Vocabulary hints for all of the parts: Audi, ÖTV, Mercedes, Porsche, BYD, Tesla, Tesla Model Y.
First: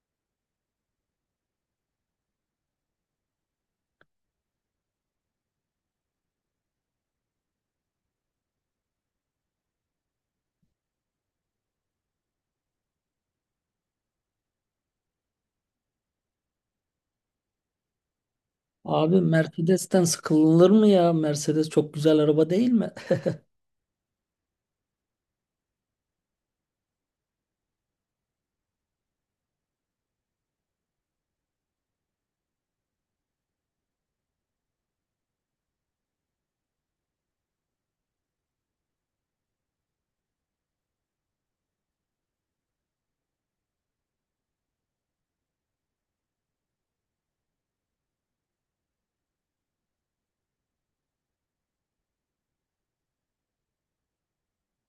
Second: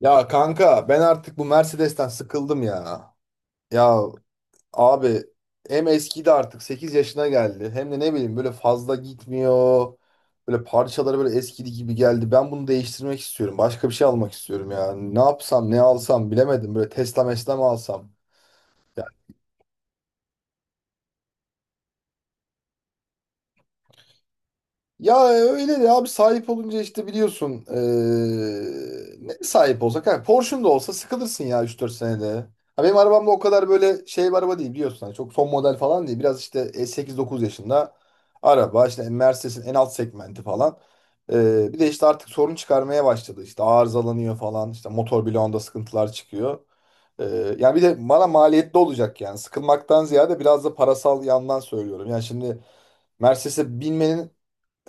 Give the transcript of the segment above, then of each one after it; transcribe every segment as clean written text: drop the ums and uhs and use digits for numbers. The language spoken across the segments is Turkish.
Ya kanka ben artık bu Mercedes'ten sıkıldım ya. Ya abi, hem eskidi artık 8 yaşına geldi. Hem de ne bileyim, böyle fazla gitmiyor. Böyle parçaları böyle eskidi gibi geldi. Ben bunu değiştirmek istiyorum. Başka bir şey almak istiyorum ya. Ne yapsam ne alsam bilemedim. Böyle Tesla mesla mı alsam? Abi Mercedes'ten sıkılır mı ya? Mercedes çok güzel araba değil mi? Ya öyle de abi, sahip olunca işte biliyorsun ne sahip olsak, ha Porsche'un da olsa sıkılırsın ya, 3-4 senede. Ha, benim arabam da o kadar böyle şey bir araba değil biliyorsun. Hani çok son model falan değil. Biraz işte 8-9 yaşında araba işte, Mercedes'in en alt segmenti falan. Bir de işte artık sorun çıkarmaya başladı. İşte arızalanıyor falan. İşte motor bloğunda sıkıntılar çıkıyor. Yani bir de bana maliyetli olacak yani. Sıkılmaktan ziyade biraz da parasal yandan söylüyorum. Yani şimdi Mercedes'e binmenin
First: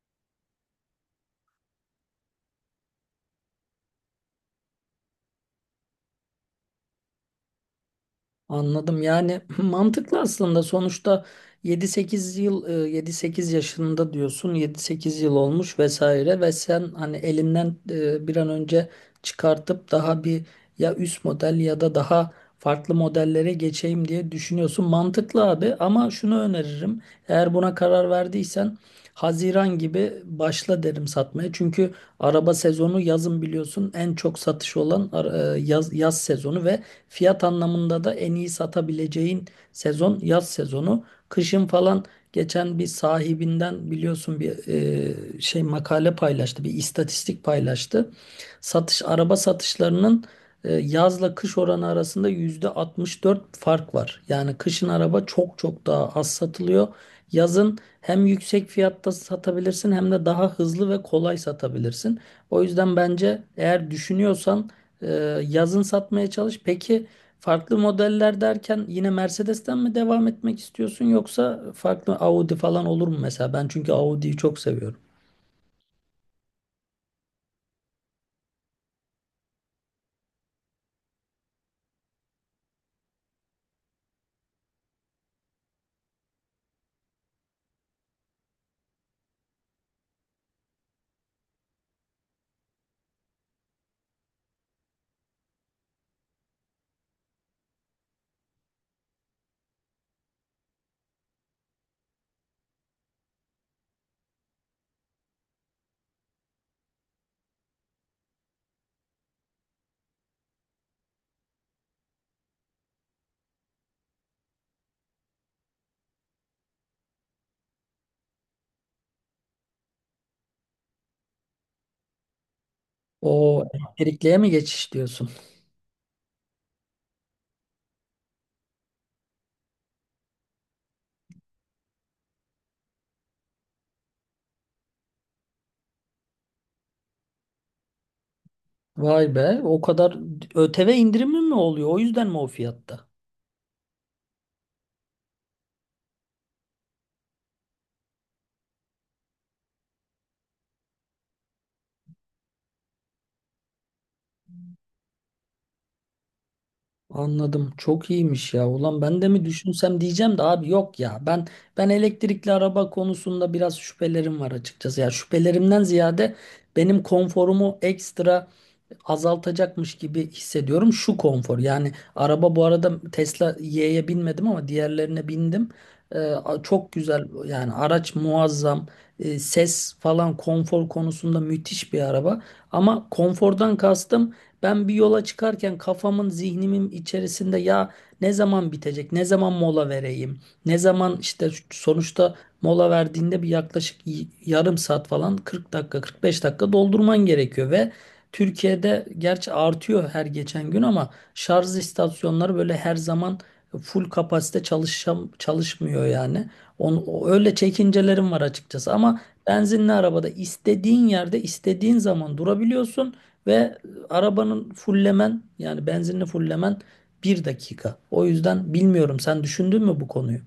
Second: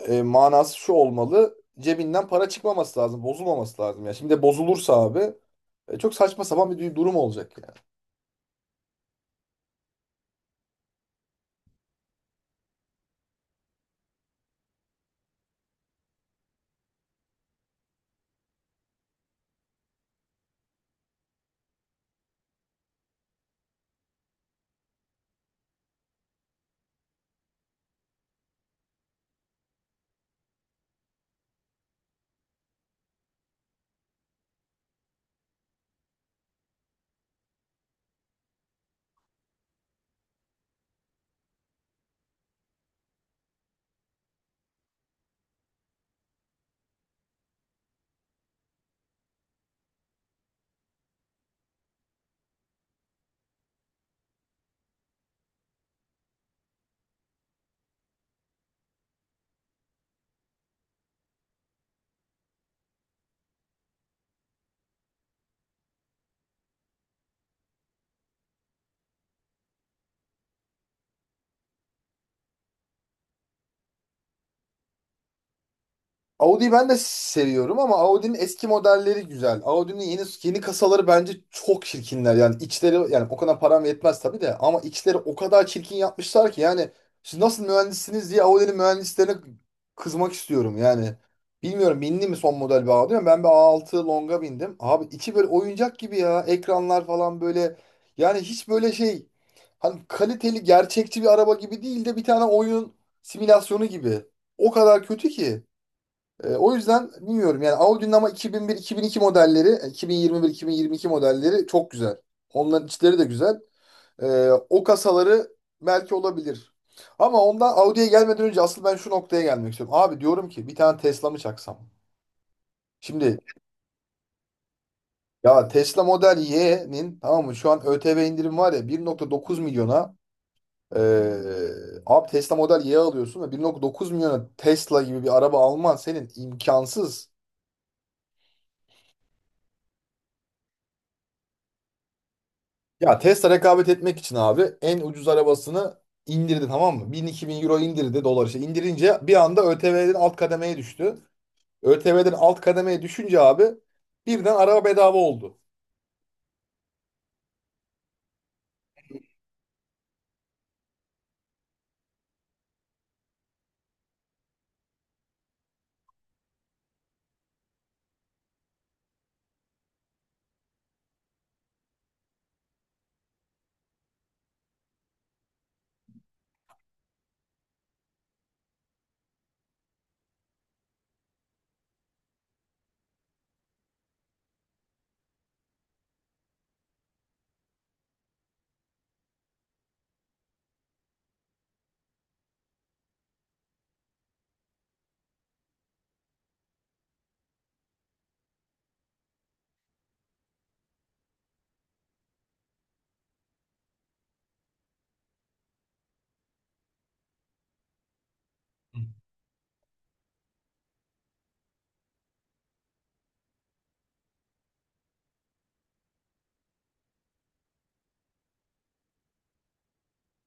manası şu olmalı. Cebinden para çıkmaması lazım, bozulmaması lazım. Ya şimdi bozulursa abi, çok saçma sapan bir durum olacak yani. Anladım. Yani mantıklı aslında. Sonuçta yedi sekiz yıl, 7-8 yaşında diyorsun. 7-8 yıl olmuş vesaire ve sen hani elinden bir an önce çıkartıp daha bir, ya üst model ya da daha farklı modellere geçeyim diye düşünüyorsun. Mantıklı abi, ama şunu öneririm. Eğer buna karar verdiysen Haziran gibi başla derim satmaya. Çünkü araba sezonu yazın, biliyorsun, en çok satış olan yaz sezonu ve fiyat anlamında da en iyi satabileceğin sezon yaz sezonu. Kışın falan geçen bir sahibinden biliyorsun, bir şey makale paylaştı, bir istatistik paylaştı. Araba satışlarının yazla kış oranı arasında %64 fark var. Yani kışın araba çok çok daha az satılıyor. Yazın hem yüksek fiyatta satabilirsin, hem de daha hızlı ve kolay satabilirsin. O yüzden bence, eğer düşünüyorsan, ee, yazın satmaya çalış. Peki, farklı modeller derken yine Mercedes'ten mi devam etmek istiyorsun, yoksa farklı Audi falan olur mu mesela? Ben çünkü Audi'yi çok seviyorum. Audi'yi ben de seviyorum ama Audi'nin eski modelleri güzel. Audi'nin yeni yeni kasaları bence çok çirkinler. Yani içleri, yani o kadar param yetmez tabii de ama içleri o kadar çirkin yapmışlar ki yani siz nasıl mühendissiniz diye Audi'nin mühendislerine kızmak istiyorum yani. Bilmiyorum bindi mi son model bir Audi ama ben bir A6 Long'a bindim. Abi içi böyle oyuncak gibi ya. Ekranlar falan böyle, yani hiç böyle şey, hani kaliteli gerçekçi bir araba gibi değil de bir tane oyun simülasyonu gibi. O kadar kötü ki. E, o yüzden bilmiyorum yani Audi'nin, ama 2001-2002 modelleri, 2021-2022 modelleri çok güzel. Onların içleri de güzel. E, o kasaları belki olabilir. Ama ondan Audi'ye gelmeden önce asıl ben şu noktaya gelmek istiyorum. Abi, diyorum ki bir tane Tesla mı çaksam? Şimdi, O elektrikliye mi geçiş diyorsun? ya Tesla Model Y'nin, tamam mı, şu an ÖTV indirim var ya, 1,9 milyona, e, abi Tesla Model Y alıyorsun ve 1,9 milyona Tesla gibi bir araba alman senin imkansız. Vay be, o kadar ÖTV indirimi mi oluyor? O yüzden mi o fiyatta? Ya Tesla rekabet etmek için abi en ucuz arabasını indirdi, tamam mı? 1000-2000 euro indirdi, dolar işte. İndirince bir anda ÖTV'den alt kademeye düştü. ÖTV'den alt kademeye düşünce abi birden araba bedava oldu. Anladım. Çok iyiymiş ya. Ulan ben de mi düşünsem diyeceğim de, abi yok ya. Ben elektrikli araba konusunda biraz şüphelerim var açıkçası. Ya şüphelerimden ziyade benim konforumu ekstra azaltacakmış gibi hissediyorum şu konfor. Yani araba, bu arada Tesla Y'ye binmedim ama diğerlerine bindim. Çok güzel yani, araç muazzam. Ses falan konfor konusunda müthiş bir araba. Ama konfordan kastım, ben bir yola çıkarken kafamın, zihnimin içerisinde ya ne zaman bitecek, ne zaman mola vereyim, ne zaman işte sonuçta mola verdiğinde bir yaklaşık yarım saat falan, 40 dakika, 45 dakika doldurman gerekiyor ve Türkiye'de, gerçi artıyor her geçen gün ama, şarj istasyonları böyle her zaman full kapasite çalışmıyor yani. Öyle çekincelerim var açıkçası, ama benzinli arabada istediğin yerde istediğin zaman durabiliyorsun ve arabanın fullemen, yani benzinli fullemen, bir dakika. O yüzden bilmiyorum, sen düşündün mü bu konuyu?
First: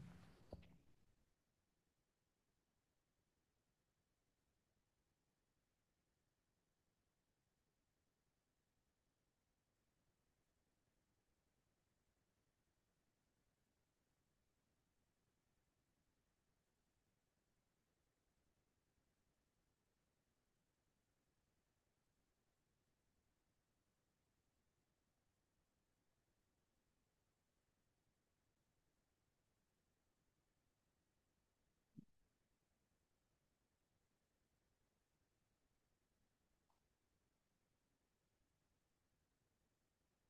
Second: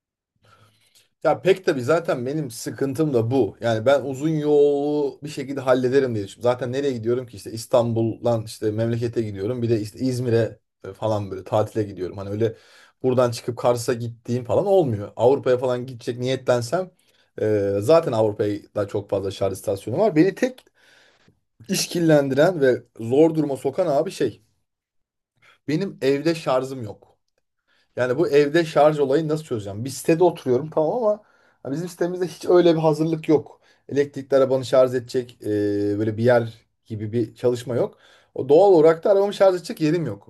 Ya pek tabii zaten benim sıkıntım da bu. Yani ben uzun yolu bir şekilde hallederim diye düşünüyorum. Zaten nereye gidiyorum ki, işte İstanbul'dan işte memlekete gidiyorum. Bir de işte İzmir'e falan böyle tatile gidiyorum. Hani öyle buradan çıkıp Kars'a gittiğim falan olmuyor. Avrupa'ya falan gidecek niyetlensem zaten Avrupa'ya da çok fazla şarj istasyonu var. Beni tek işkillendiren ve zor duruma sokan abi şey, benim evde şarjım yok. Yani bu evde şarj olayını nasıl çözeceğim? Bir sitede oturuyorum tamam, ama ya bizim sitemizde hiç öyle bir hazırlık yok. Elektrikli arabanı şarj edecek böyle bir yer gibi bir çalışma yok. O doğal olarak da arabamı şarj edecek yerim yok.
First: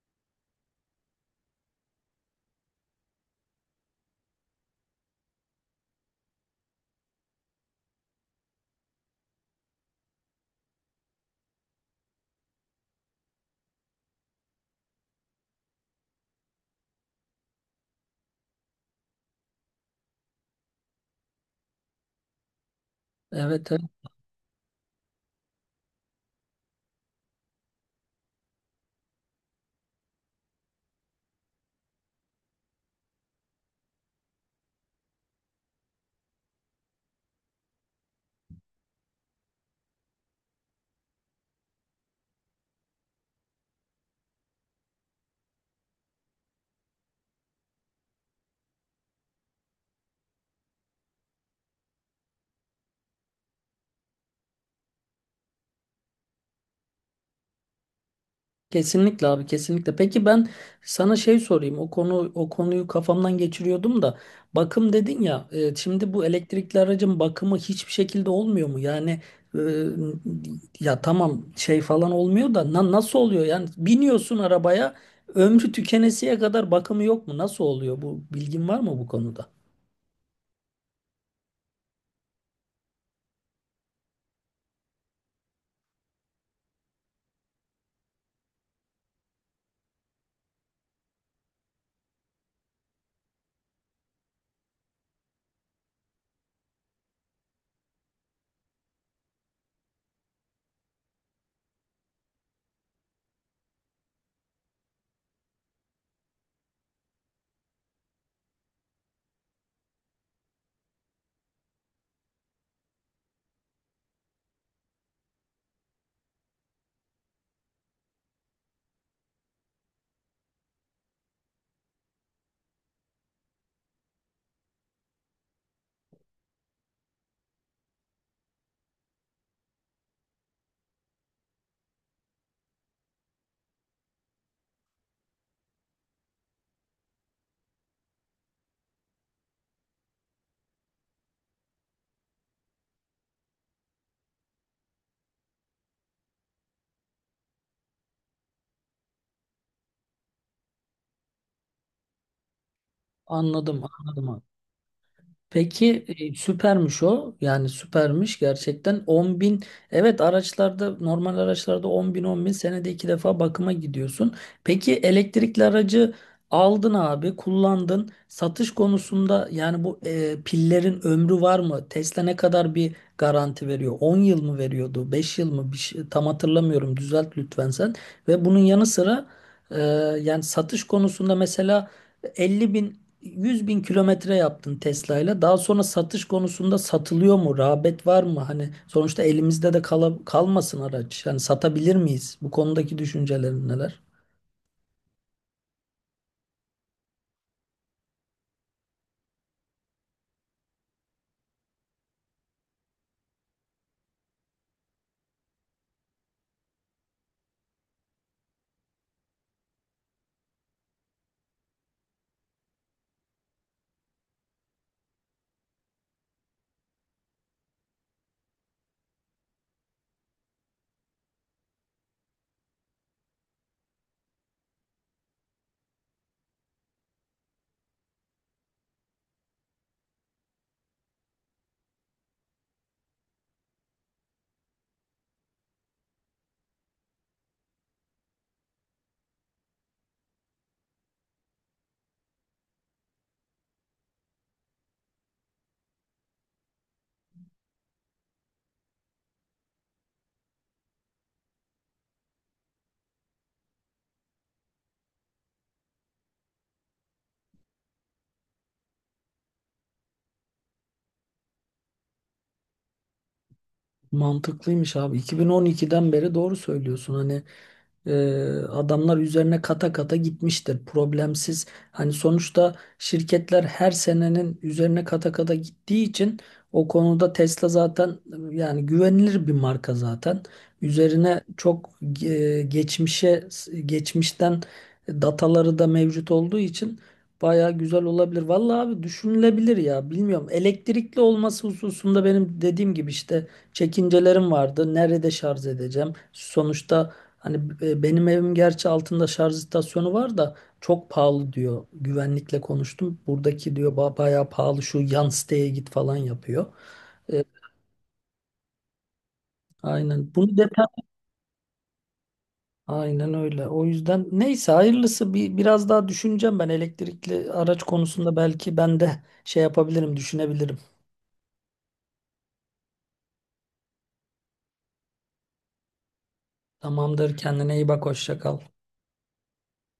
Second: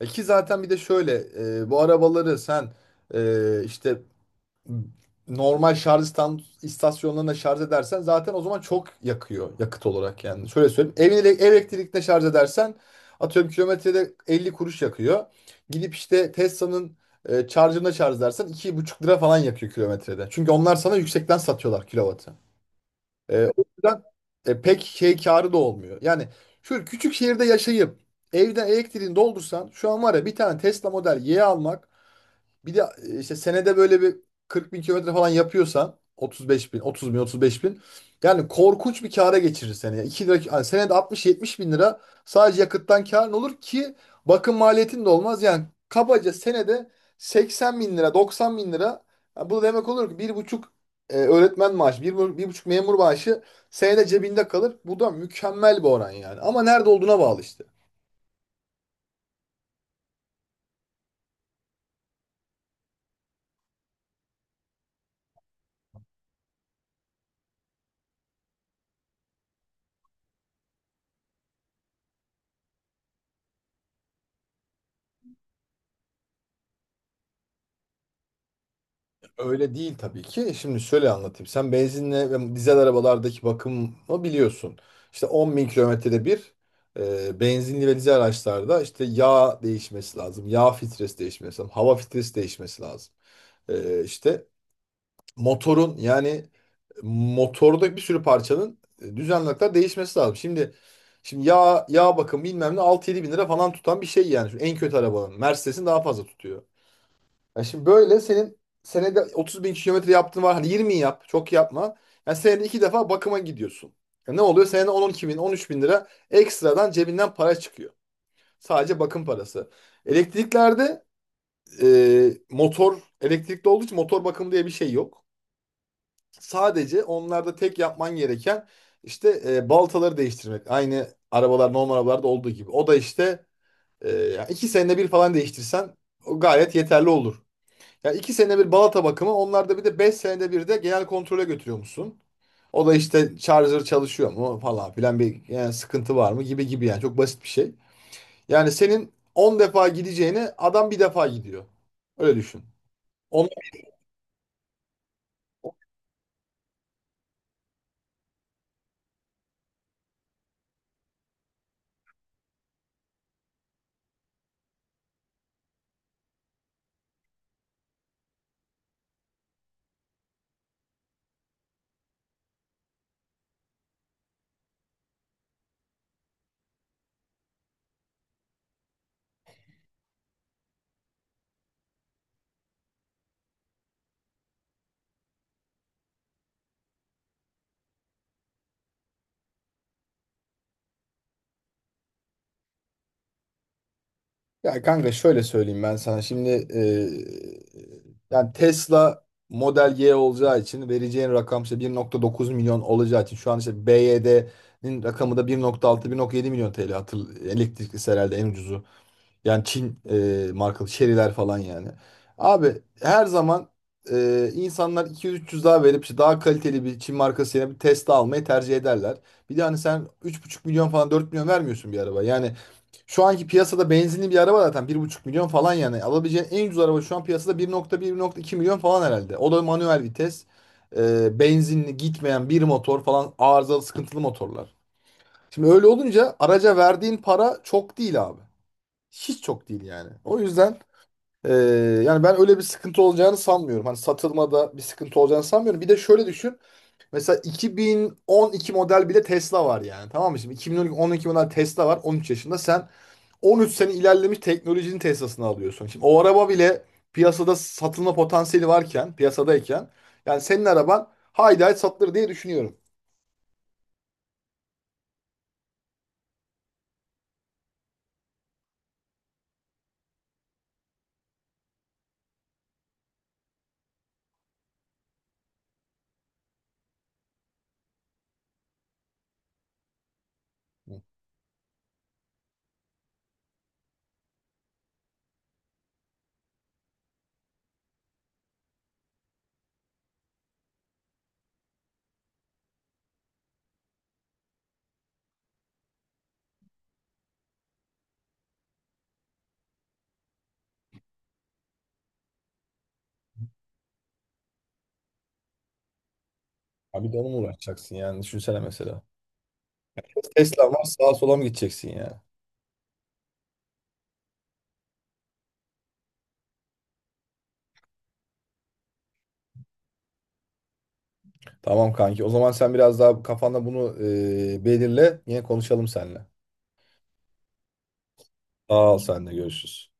E ki zaten, bir de şöyle, bu arabaları sen işte normal şarj istasyonlarına şarj edersen zaten o zaman çok yakıyor yakıt olarak yani. Şöyle söyleyeyim. Ev elektrikle şarj edersen atıyorum kilometrede 50 kuruş yakıyor. Gidip işte Tesla'nın şarjına şarj edersen 2,5 lira falan yakıyor kilometrede. Çünkü onlar sana yüksekten satıyorlar kilovatı. E, o Evet. yüzden pek şey karı da olmuyor. Yani şu küçük şehirde yaşayıp evden elektriğini doldursan, şu an var ya, bir tane Tesla Model Y almak, bir de işte senede böyle bir 40 bin kilometre falan yapıyorsan, 35 bin, 30 bin, 35 bin. Yani korkunç bir kâra geçirir seni. Yani 2 lira, yani senede 60-70 bin lira sadece yakıttan kârın olur ki bakım maliyetin de olmaz. Yani kabaca senede 80 bin lira, 90 bin lira. Yani bu demek olur ki 1,5 öğretmen maaşı, 1,5 memur maaşı senede cebinde kalır. Bu da mükemmel bir oran yani. Ama nerede olduğuna bağlı işte. Kesinlikle abi, kesinlikle. Peki, ben sana şey sorayım. O konu, o konuyu kafamdan geçiriyordum da bakım dedin ya. Şimdi bu elektrikli aracın bakımı hiçbir şekilde olmuyor mu? Yani e, ya tamam, şey falan olmuyor da nasıl oluyor? Yani biniyorsun arabaya, ömrü tükenesiye kadar bakımı yok mu? Nasıl oluyor bu? Bilgin var mı bu konuda? Öyle değil tabii ki. Şimdi şöyle anlatayım. Sen benzinle ve dizel arabalardaki bakımı biliyorsun. İşte 10 bin kilometrede bir benzinli ve dizel araçlarda işte yağ değişmesi lazım. Yağ filtresi değişmesi lazım. Hava filtresi değişmesi lazım. E, işte motorun, yani motorda bir sürü parçanın düzenli olarak değişmesi lazım. Şimdi yağ bakımı bilmem ne 6-7 bin lira falan tutan bir şey yani. Şu en kötü arabanın. Mercedes'in daha fazla tutuyor. Ya şimdi böyle senin senede 30 bin kilometre yaptığın var. Hadi 20 yap. Çok yapma. Yani senede 2 defa bakıma gidiyorsun. Ya ne oluyor? Senede 10-12 bin, 13 bin lira ekstradan cebinden para çıkıyor. Sadece bakım parası. Elektriklerde motor elektrikli olduğu için motor bakım diye bir şey yok. Sadece onlarda tek yapman gereken işte baltaları değiştirmek. Aynı arabalar normal arabalarda olduğu gibi. O da işte yani iki senede bir falan değiştirsen o gayet yeterli olur. Ya 2 senede bir balata bakımı, onlarda bir de 5 senede bir de genel kontrole götürüyormuşsun. O da işte charger çalışıyor mu falan filan, bir yani sıkıntı var mı gibi gibi, yani çok basit bir şey. Yani senin 10 defa gideceğini adam bir defa gidiyor. Öyle düşün. On... Anladım, anladım. Peki, süpermiş o. Yani süpermiş gerçekten, 10 bin. Evet, araçlarda, normal araçlarda 10 bin senede iki defa bakıma gidiyorsun. Peki, elektrikli aracı aldın abi, kullandın. Satış konusunda yani bu pillerin ömrü var mı? Tesla ne kadar bir garanti veriyor? 10 yıl mı veriyordu? 5 yıl mı? Bir şey, tam hatırlamıyorum. Düzelt lütfen sen. Ve bunun yanı sıra e, yani satış konusunda mesela 50 bin, 100 bin kilometre yaptın Tesla'yla. Daha sonra satış konusunda satılıyor mu? Rağbet var mı? Hani sonuçta elimizde de kalmasın araç. Yani satabilir miyiz? Bu konudaki düşüncelerin neler? Ya kanka şöyle söyleyeyim ben sana. Şimdi yani Tesla Model Y olacağı için vereceğin rakam işte 1,9 milyon olacağı için, şu an işte BYD'nin rakamı da 1,6-1,7 milyon TL, elektrikli herhalde en ucuzu. Yani Çin markalı şeriler falan yani. Abi her zaman insanlar 200-300 daha verip işte daha kaliteli bir Çin markası yerine bir Tesla almayı tercih ederler. Bir de hani sen 3,5 milyon falan 4 milyon vermiyorsun bir araba. Yani şu anki piyasada benzinli bir araba zaten 1,5 milyon falan yani. Alabileceğin en ucuz araba şu an piyasada 1,1-1,2 milyon falan herhalde. O da manuel vites. Benzinli gitmeyen bir motor falan, arızalı sıkıntılı motorlar. Şimdi öyle olunca araca verdiğin para çok değil abi. Hiç çok değil yani. O yüzden e, yani ben öyle bir sıkıntı olacağını sanmıyorum. Hani satılmada bir sıkıntı olacağını sanmıyorum. Bir de şöyle düşün. Mesela 2012 model bile Tesla var yani. Tamam mı? Şimdi 2012 model Tesla var. 13 yaşında. Sen 13 sene ilerlemiş teknolojinin Tesla'sını alıyorsun. Şimdi o araba bile piyasada satılma potansiyeli varken, piyasadayken, yani senin araban haydi haydi satılır diye düşünüyorum. Mantıklıymış abi. 2012'den beri doğru söylüyorsun. Hani e, adamlar üzerine kata kata gitmiştir. Problemsiz. Hani sonuçta şirketler her senenin üzerine kata kata gittiği için o konuda Tesla zaten yani güvenilir bir marka zaten. Hı. Üzerine çok e, geçmişe geçmişten dataları da mevcut olduğu için baya güzel olabilir. Vallahi abi, düşünülebilir ya. Bilmiyorum. Elektrikli olması hususunda benim dediğim gibi işte çekincelerim vardı. Nerede şarj edeceğim? Sonuçta hani benim evim, gerçi altında şarj istasyonu var da çok pahalı diyor. Güvenlikle konuştum. Buradaki diyor, bayağı pahalı, şu yan siteye git", falan yapıyor. Abi de onunla E, uğraşacaksın yani, düşünsene mesela. aynen. Bunu Tesla var, detay sağa sola mı gideceksin yani? Aynen öyle. O yüzden neyse hayırlısı, bir biraz daha düşüneceğim ben elektrikli araç konusunda, belki ben de şey yapabilirim, düşünebilirim. Tamam kanki, o zaman sen biraz daha kafanda bunu belirle, yine konuşalım seninle. Tamamdır. Kendine iyi bak. Hoşça kal. Sağ ol, sen de görüşürüz.